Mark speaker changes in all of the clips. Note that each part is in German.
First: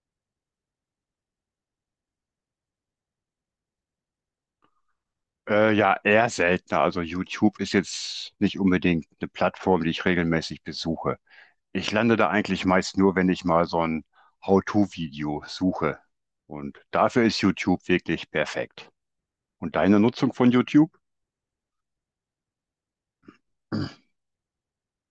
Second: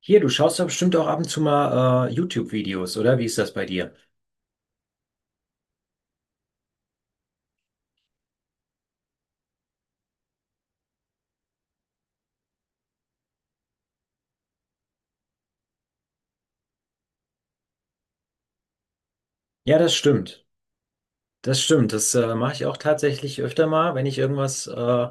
Speaker 1: Hier, du schaust doch bestimmt auch ab und zu mal YouTube-Videos, oder? Wie ist das bei dir?
Speaker 2: Ja, eher seltener. Also YouTube ist jetzt nicht unbedingt eine Plattform, die ich regelmäßig besuche. Ich lande da eigentlich meist nur, wenn ich mal so ein How-to-Video suche. Und dafür ist YouTube wirklich perfekt. Und
Speaker 1: Ja, das
Speaker 2: deine Nutzung
Speaker 1: stimmt.
Speaker 2: von YouTube?
Speaker 1: Das stimmt. Das mache ich auch tatsächlich öfter mal, wenn ich irgendwas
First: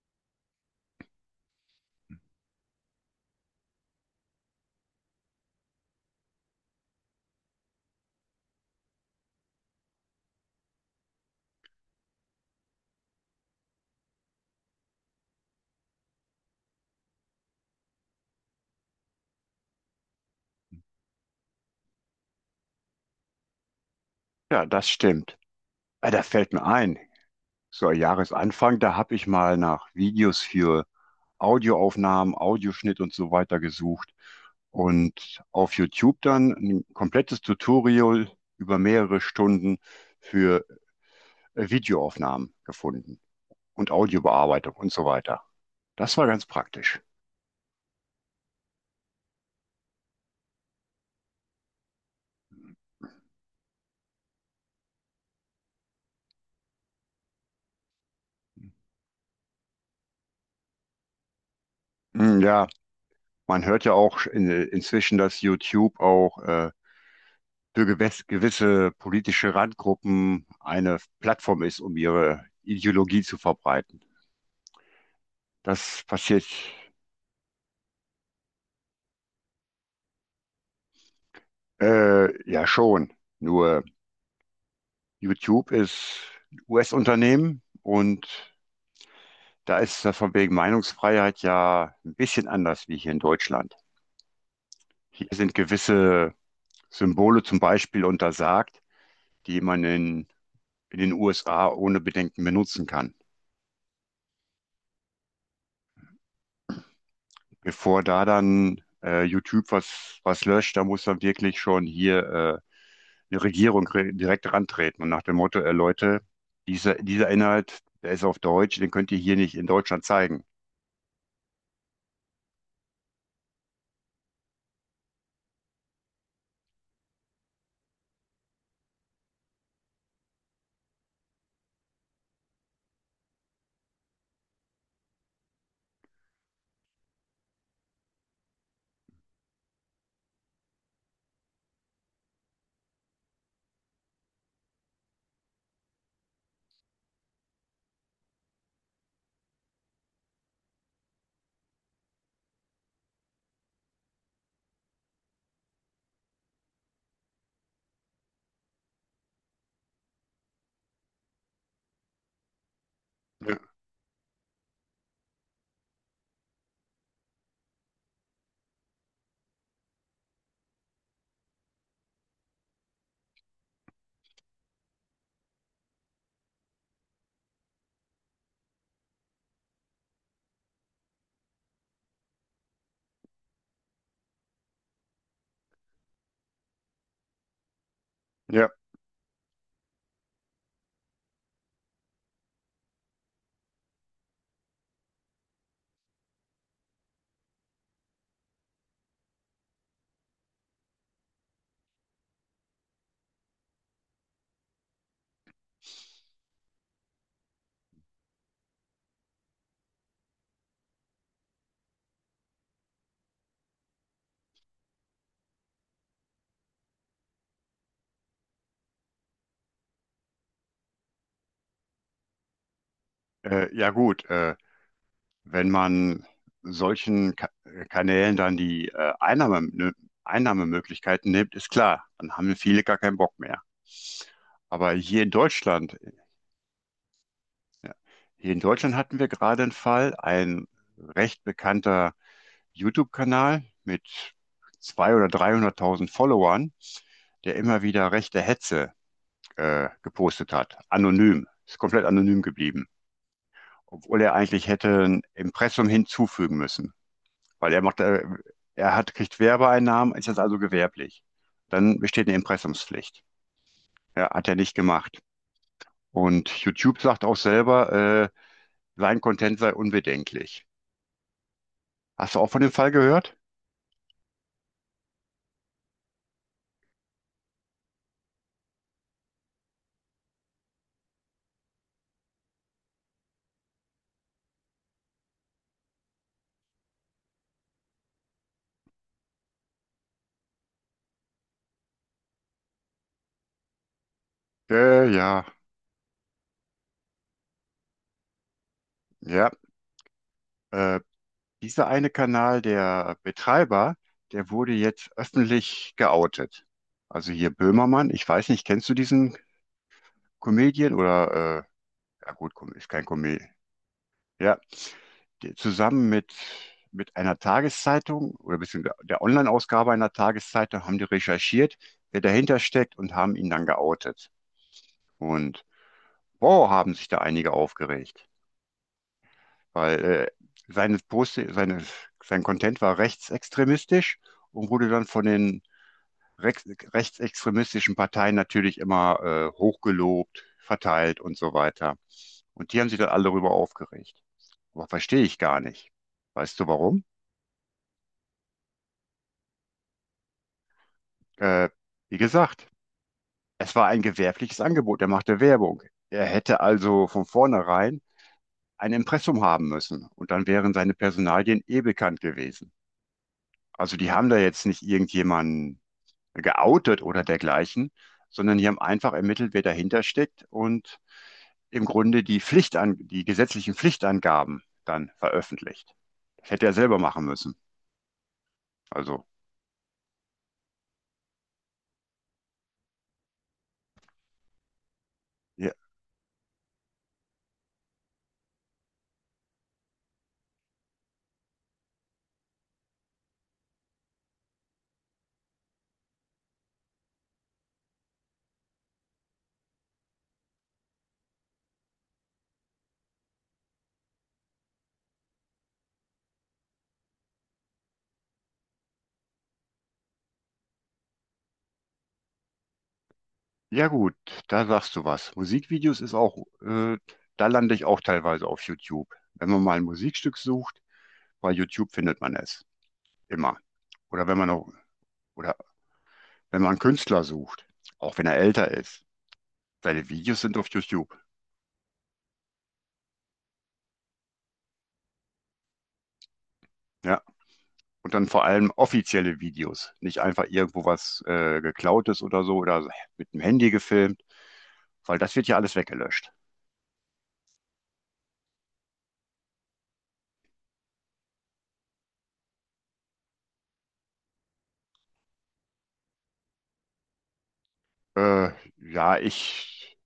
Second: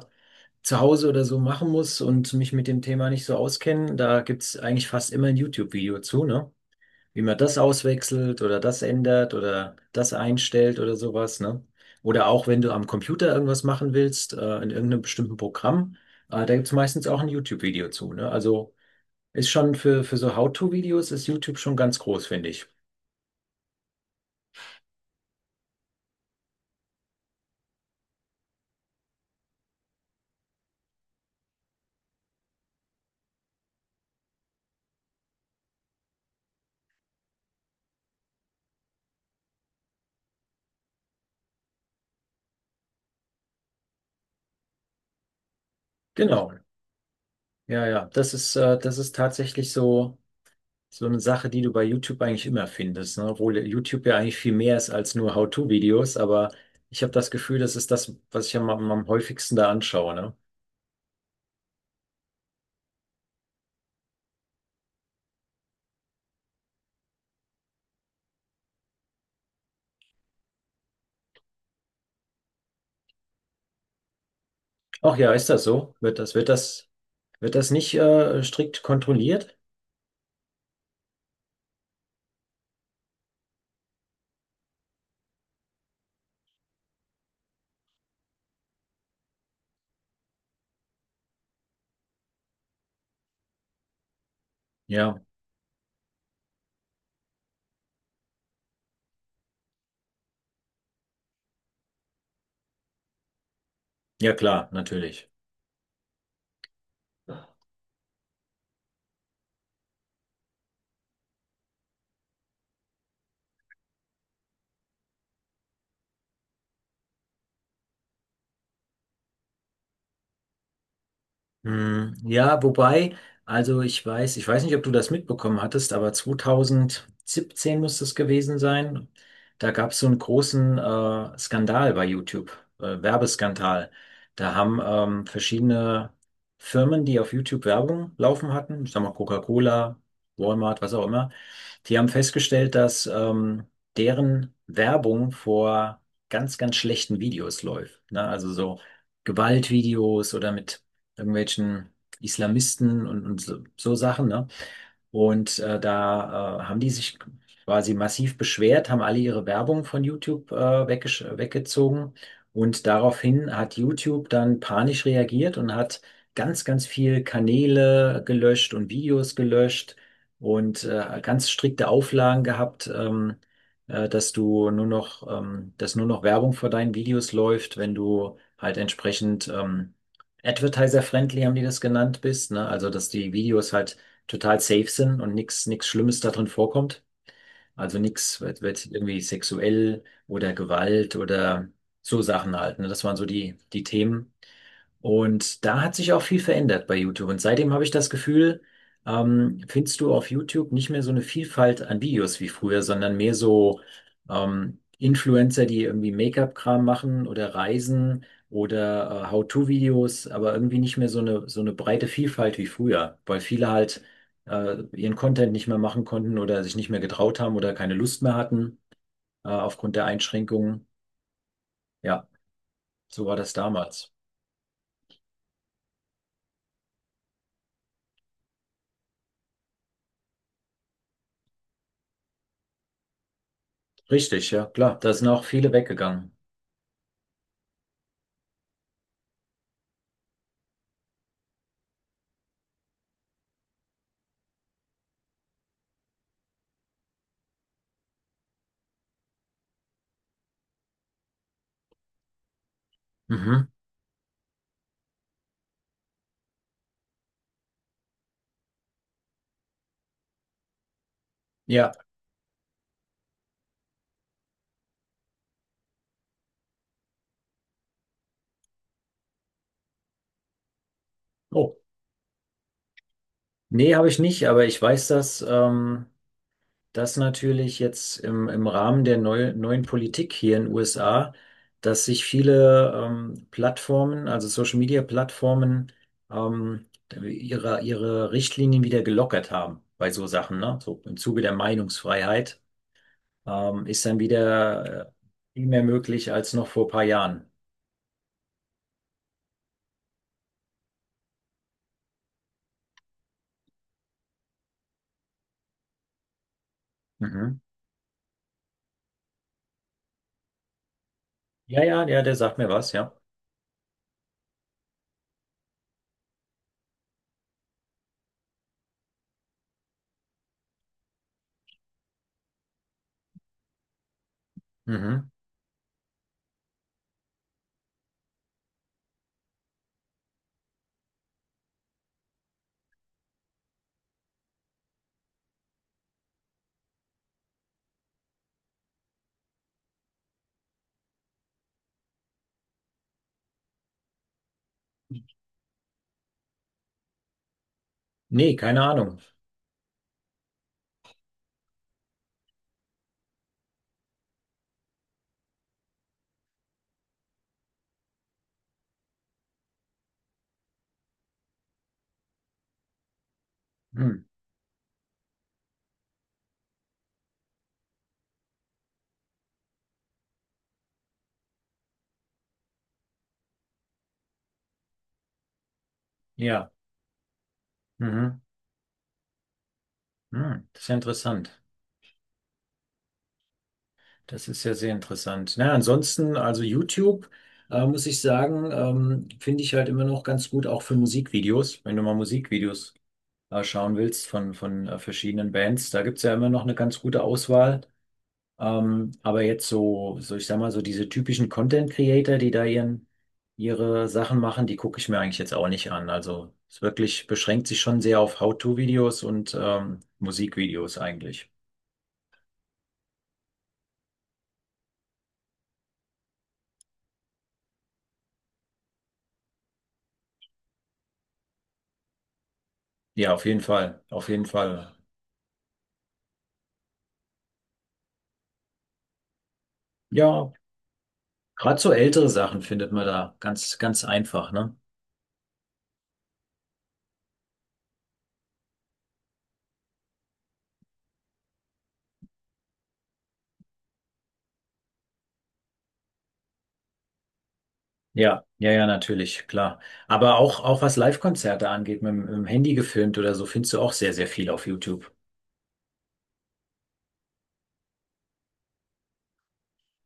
Speaker 1: zu Hause oder so machen muss und mich mit dem Thema nicht so auskenne. Da gibt es eigentlich fast immer ein YouTube-Video zu, ne? Wie man das auswechselt oder das ändert oder das einstellt oder sowas, ne? Oder auch wenn du am Computer irgendwas machen willst, in irgendeinem bestimmten Programm, da gibt es meistens auch ein YouTube-Video zu, ne? Also. Ist schon für so How-to-Videos ist YouTube schon ganz groß, finde ich.
Speaker 2: Ja, das stimmt. Ah, da fällt mir ein, so Jahresanfang, da habe ich mal nach Videos für Audioaufnahmen, Audioschnitt und so weiter gesucht und auf YouTube dann ein komplettes Tutorial über mehrere Stunden für Videoaufnahmen gefunden und Audiobearbeitung und so weiter. Das war ganz
Speaker 1: Genau.
Speaker 2: praktisch.
Speaker 1: Ja, ja. Das ist tatsächlich so, so eine Sache, die du bei YouTube eigentlich immer findest, ne? Obwohl YouTube ja eigentlich viel mehr ist als nur How-to-Videos, aber ich habe das Gefühl, das ist das, was ich am häufigsten da anschaue, ne?
Speaker 2: Hm, ja, man hört ja auch inzwischen, dass YouTube auch für gewisse politische Randgruppen eine Plattform ist, um ihre Ideologie zu verbreiten.
Speaker 1: Ach ja, ist das so?
Speaker 2: Das
Speaker 1: Wird das,
Speaker 2: passiert
Speaker 1: wird das, wird das nicht, strikt kontrolliert?
Speaker 2: ja schon. Nur YouTube ist ein US-Unternehmen, und da ist das von wegen Meinungsfreiheit ja ein bisschen anders wie hier in Deutschland.
Speaker 1: Ja.
Speaker 2: Hier sind gewisse Symbole zum Beispiel untersagt, die man in den USA ohne Bedenken benutzen kann.
Speaker 1: Ja, klar, natürlich.
Speaker 2: Bevor da dann YouTube was löscht, da muss dann wirklich schon hier eine Regierung re direkt rantreten und nach dem Motto: Leute, dieser Inhalt, der ist auf Deutsch, den könnt ihr hier nicht in Deutschland zeigen.
Speaker 1: Hm, ja, wobei, ich weiß nicht, ob du das mitbekommen hattest, aber 2017 muss es gewesen sein. Da gab es so einen großen Skandal bei YouTube, Werbeskandal. Da haben verschiedene Firmen, die auf YouTube Werbung laufen hatten, ich sag mal Coca-Cola, Walmart, was auch immer, die haben festgestellt, dass deren Werbung vor ganz, ganz schlechten Videos läuft. Ne? Also so Gewaltvideos oder mit irgendwelchen Islamisten und so, so Sachen, ne? Und da haben die sich quasi massiv beschwert, haben alle ihre Werbung von YouTube weggezogen. Und daraufhin
Speaker 2: Ja,
Speaker 1: hat YouTube dann panisch reagiert und hat ganz, ganz viel Kanäle gelöscht und Videos gelöscht und ganz strikte Auflagen gehabt, dass du nur noch, dass nur noch Werbung vor deinen Videos läuft, wenn du halt entsprechend Advertiser-friendly haben die das genannt bist, ne? Also, dass die Videos halt total safe sind und nichts Schlimmes da drin vorkommt. Also nichts wird,
Speaker 2: ja,
Speaker 1: wird irgendwie sexuell oder Gewalt oder so Sachen halt, ne? Das waren so die Themen. Und da hat sich auch viel verändert bei YouTube. Und seitdem habe ich das Gefühl, findest du auf YouTube nicht mehr so eine Vielfalt an Videos wie früher, sondern mehr so Influencer, die irgendwie Make-up-Kram machen oder Reisen oder How-to-Videos, aber irgendwie nicht mehr so eine breite Vielfalt wie früher, weil viele halt ihren Content nicht mehr machen konnten oder sich nicht mehr getraut haben oder keine Lust mehr hatten aufgrund der Einschränkungen. Ja, so war das
Speaker 2: ja
Speaker 1: damals.
Speaker 2: gut. Wenn man solchen Ka Kanälen dann die ne, Einnahmemöglichkeiten nimmt, ist klar, dann haben ja viele gar keinen Bock mehr.
Speaker 1: Richtig, ja,
Speaker 2: Aber
Speaker 1: klar. Da
Speaker 2: hier
Speaker 1: sind
Speaker 2: in
Speaker 1: auch viele
Speaker 2: Deutschland,
Speaker 1: weggegangen.
Speaker 2: ja, hier in Deutschland hatten wir gerade einen Fall, ein recht bekannter YouTube-Kanal mit 200.000 oder 300.000 Followern, der immer wieder rechte Hetze gepostet hat, anonym, ist komplett anonym geblieben,
Speaker 1: Mhm.
Speaker 2: obwohl er eigentlich hätte ein Impressum hinzufügen müssen. Weil kriegt Werbeeinnahmen, ist jetzt also gewerblich.
Speaker 1: Ja.
Speaker 2: Dann besteht eine Impressumspflicht. Ja, hat er nicht gemacht. Und YouTube sagt auch selber, äh, sein Content sei unbedenklich.
Speaker 1: Oh.
Speaker 2: Hast du auch von dem Fall gehört?
Speaker 1: Nee, habe ich nicht, aber ich weiß, dass das natürlich jetzt im Rahmen der neuen Politik hier in den USA, dass sich viele Plattformen, also Social Media Plattformen, ähm, ihre Richtlinien wieder gelockert haben bei so Sachen, ne? So im Zuge der Meinungsfreiheit ist dann wieder
Speaker 2: Ja,
Speaker 1: viel mehr möglich als noch vor ein paar Jahren.
Speaker 2: ja. Äh, Dieser eine Kanal, der Betreiber, der wurde jetzt öffentlich geoutet. Also hier
Speaker 1: Mhm.
Speaker 2: Böhmermann, ich weiß nicht, kennst du diesen Comedian oder,
Speaker 1: Ja, ja, ja,
Speaker 2: ja
Speaker 1: der
Speaker 2: gut,
Speaker 1: sagt mir
Speaker 2: Ist
Speaker 1: was,
Speaker 2: kein
Speaker 1: ja.
Speaker 2: Comedian. Ja, der, zusammen mit, einer Tageszeitung oder beziehungsweise der Online-Ausgabe einer Tageszeitung, haben die recherchiert, wer dahinter steckt, und haben ihn dann geoutet.
Speaker 1: Mhm.
Speaker 2: Und boah, haben sich da einige aufgeregt. Weil seine Post, seine, sein Content war rechtsextremistisch und wurde dann von den rex- rechtsextremistischen Parteien natürlich immer hochgelobt, verteilt und so weiter. Und die haben sich dann alle darüber aufgeregt. Aber verstehe ich gar nicht. Weißt du warum?
Speaker 1: Nee, keine Ahnung.
Speaker 2: Äh, Wie gesagt, es war ein gewerbliches Angebot. Er machte Werbung. Er hätte also von vornherein ein Impressum haben müssen. Und dann wären seine Personalien eh bekannt gewesen. Also, die
Speaker 1: Hm.
Speaker 2: haben da jetzt nicht irgendjemanden geoutet oder dergleichen, sondern die haben einfach ermittelt, wer dahinter steckt, und im Grunde die Pflichtan die gesetzlichen Pflichtangaben dann veröffentlicht. Das hätte
Speaker 1: Ja.
Speaker 2: er selber machen müssen.
Speaker 1: Mhm.
Speaker 2: Also,
Speaker 1: Hm, das ist ja interessant. Das ist ja sehr interessant. Na,
Speaker 2: ja,
Speaker 1: ansonsten, also YouTube, muss ich sagen, finde ich halt immer noch ganz gut, auch für Musikvideos. Wenn du mal Musikvideos schauen willst von verschiedenen Bands, da gibt's ja immer noch eine ganz gute Auswahl. Aber jetzt ich sag mal, so diese typischen Content Creator, ihre Sachen machen, die gucke ich mir eigentlich jetzt auch nicht an. Also es wirklich beschränkt sich schon sehr auf How-to-Videos und Musikvideos eigentlich.
Speaker 2: ja gut, da sagst du was. Musikvideos ist auch, äh, da lande ich auch teilweise auf YouTube. Wenn man mal ein Musikstück sucht, bei YouTube findet man es
Speaker 1: Ja, auf
Speaker 2: immer.
Speaker 1: jeden Fall,
Speaker 2: Oder
Speaker 1: auf
Speaker 2: wenn
Speaker 1: jeden
Speaker 2: man auch,
Speaker 1: Fall.
Speaker 2: oder wenn man einen Künstler sucht, auch wenn er älter ist. Seine Videos
Speaker 1: Ja,
Speaker 2: sind auf YouTube.
Speaker 1: gerade so ältere Sachen findet man da ganz, ganz einfach, ne?
Speaker 2: Ja. Und dann vor allem offizielle Videos, nicht einfach irgendwo was geklautes oder so oder mit dem Handy gefilmt, weil das wird ja alles weggelöscht.
Speaker 1: Ja, ja, ja, natürlich, klar. Aber auch was Live-Konzerte angeht, mit dem Handy gefilmt oder so, findest du auch sehr, sehr viel auf YouTube.
Speaker 2: Äh, ja,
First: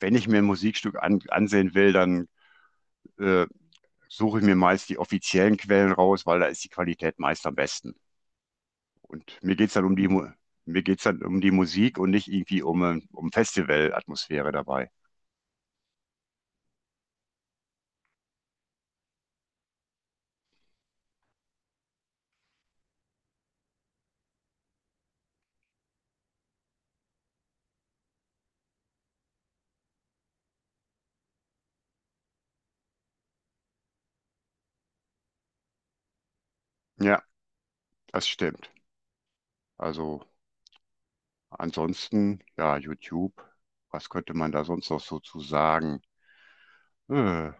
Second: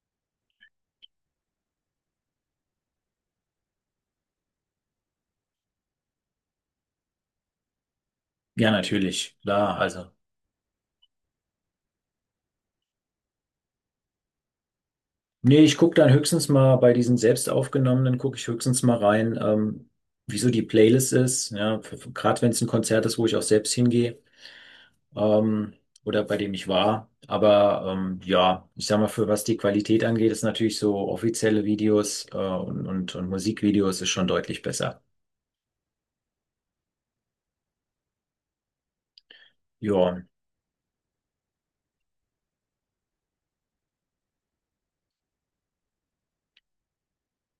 Speaker 2: wenn ich mir ein Musikstück ansehen will, dann äh, suche ich mir meist die offiziellen Quellen raus, weil da ist die Qualität meist am besten.
Speaker 1: Ja, natürlich,
Speaker 2: Und
Speaker 1: klar, also.
Speaker 2: Mir geht's dann um die Musik und nicht irgendwie um Festivalatmosphäre dabei.
Speaker 1: Nee, ich gucke dann höchstens mal bei diesen selbst aufgenommenen, gucke ich höchstens mal rein, wieso die Playlist ist, ja, gerade wenn es ein Konzert ist, wo ich auch selbst hingehe. Ähm, oder bei dem ich war. Aber ja, ich sag mal, für was die Qualität angeht, ist natürlich so offizielle Videos und Musikvideos ist schon deutlich besser.
Speaker 2: Ja, das stimmt.
Speaker 1: Ja.
Speaker 2: Also ansonsten, ja, YouTube, was könnte man da sonst noch so zu sagen? Äh,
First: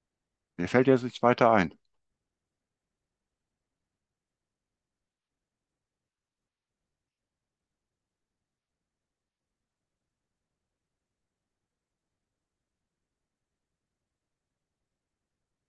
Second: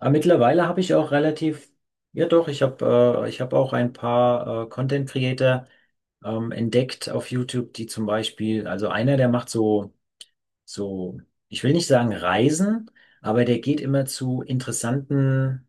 Speaker 1: Aber mittlerweile
Speaker 2: Mir
Speaker 1: habe
Speaker 2: fällt
Speaker 1: ich
Speaker 2: jetzt
Speaker 1: auch
Speaker 2: nichts weiter
Speaker 1: relativ,
Speaker 2: ein.
Speaker 1: ja doch, ich habe auch ein paar Content Creator entdeckt auf YouTube, die zum Beispiel, also einer, der macht so, ich will nicht sagen Reisen, aber der geht immer zu interessanten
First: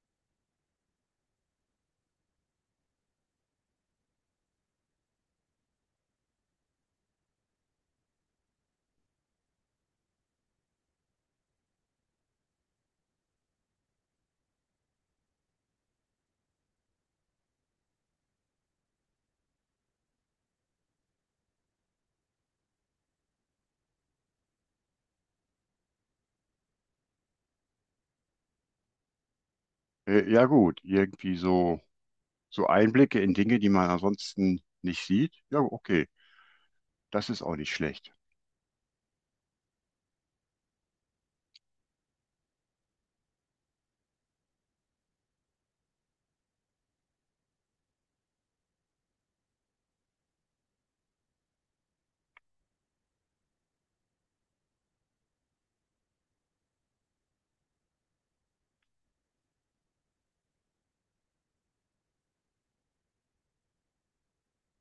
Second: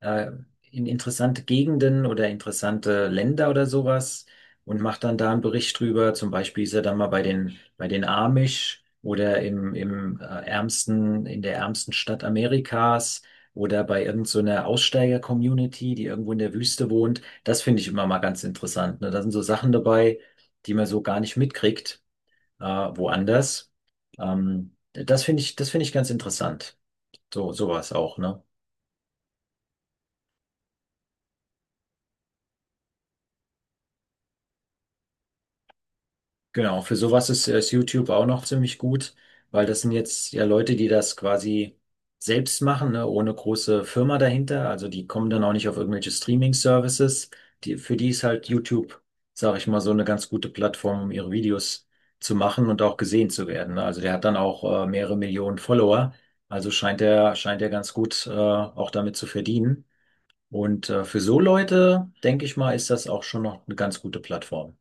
Speaker 1: äh, in interessante Gegenden oder interessante Länder oder sowas und macht dann da einen Bericht drüber. Zum Beispiel ist er dann mal bei den Amish oder in der ärmsten Stadt Amerikas oder bei irgendeiner so Aussteiger-Community, die irgendwo in der Wüste wohnt. Das finde ich immer mal ganz interessant. Ne? Da sind so Sachen dabei, die man so gar nicht mitkriegt, woanders. Das finde ich ganz interessant. So, sowas auch, ne?
Speaker 2: Ja gut, irgendwie so, Einblicke in Dinge, die man ansonsten nicht sieht. Ja, okay,
Speaker 1: Genau, für sowas
Speaker 2: das ist auch
Speaker 1: ist
Speaker 2: nicht
Speaker 1: YouTube
Speaker 2: schlecht.
Speaker 1: auch noch ziemlich gut, weil das sind jetzt ja Leute, die das quasi selbst machen, ne, ohne große Firma dahinter. Also die kommen dann auch nicht auf irgendwelche Streaming-Services. Die, für die ist halt YouTube, sage ich mal, so eine ganz gute Plattform, um ihre Videos zu machen und auch gesehen zu werden. Ne? Also der hat dann auch mehrere Millionen Follower. Also scheint er ganz gut auch damit zu verdienen. Und für so Leute, denke ich mal, ist das auch schon noch eine ganz gute Plattform.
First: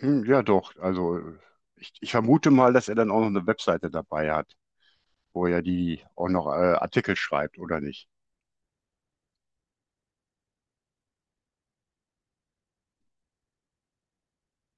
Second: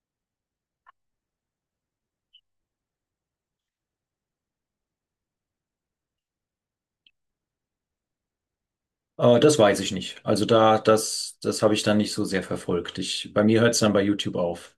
Speaker 2: Hm, ja doch, also ich vermute mal, dass er dann auch noch eine Webseite dabei hat, wo er die auch noch Artikel schreibt, oder nicht?
Speaker 1: Das weiß ich nicht. Also das habe ich dann nicht so sehr verfolgt. Ich, bei mir hört es dann bei YouTube auf.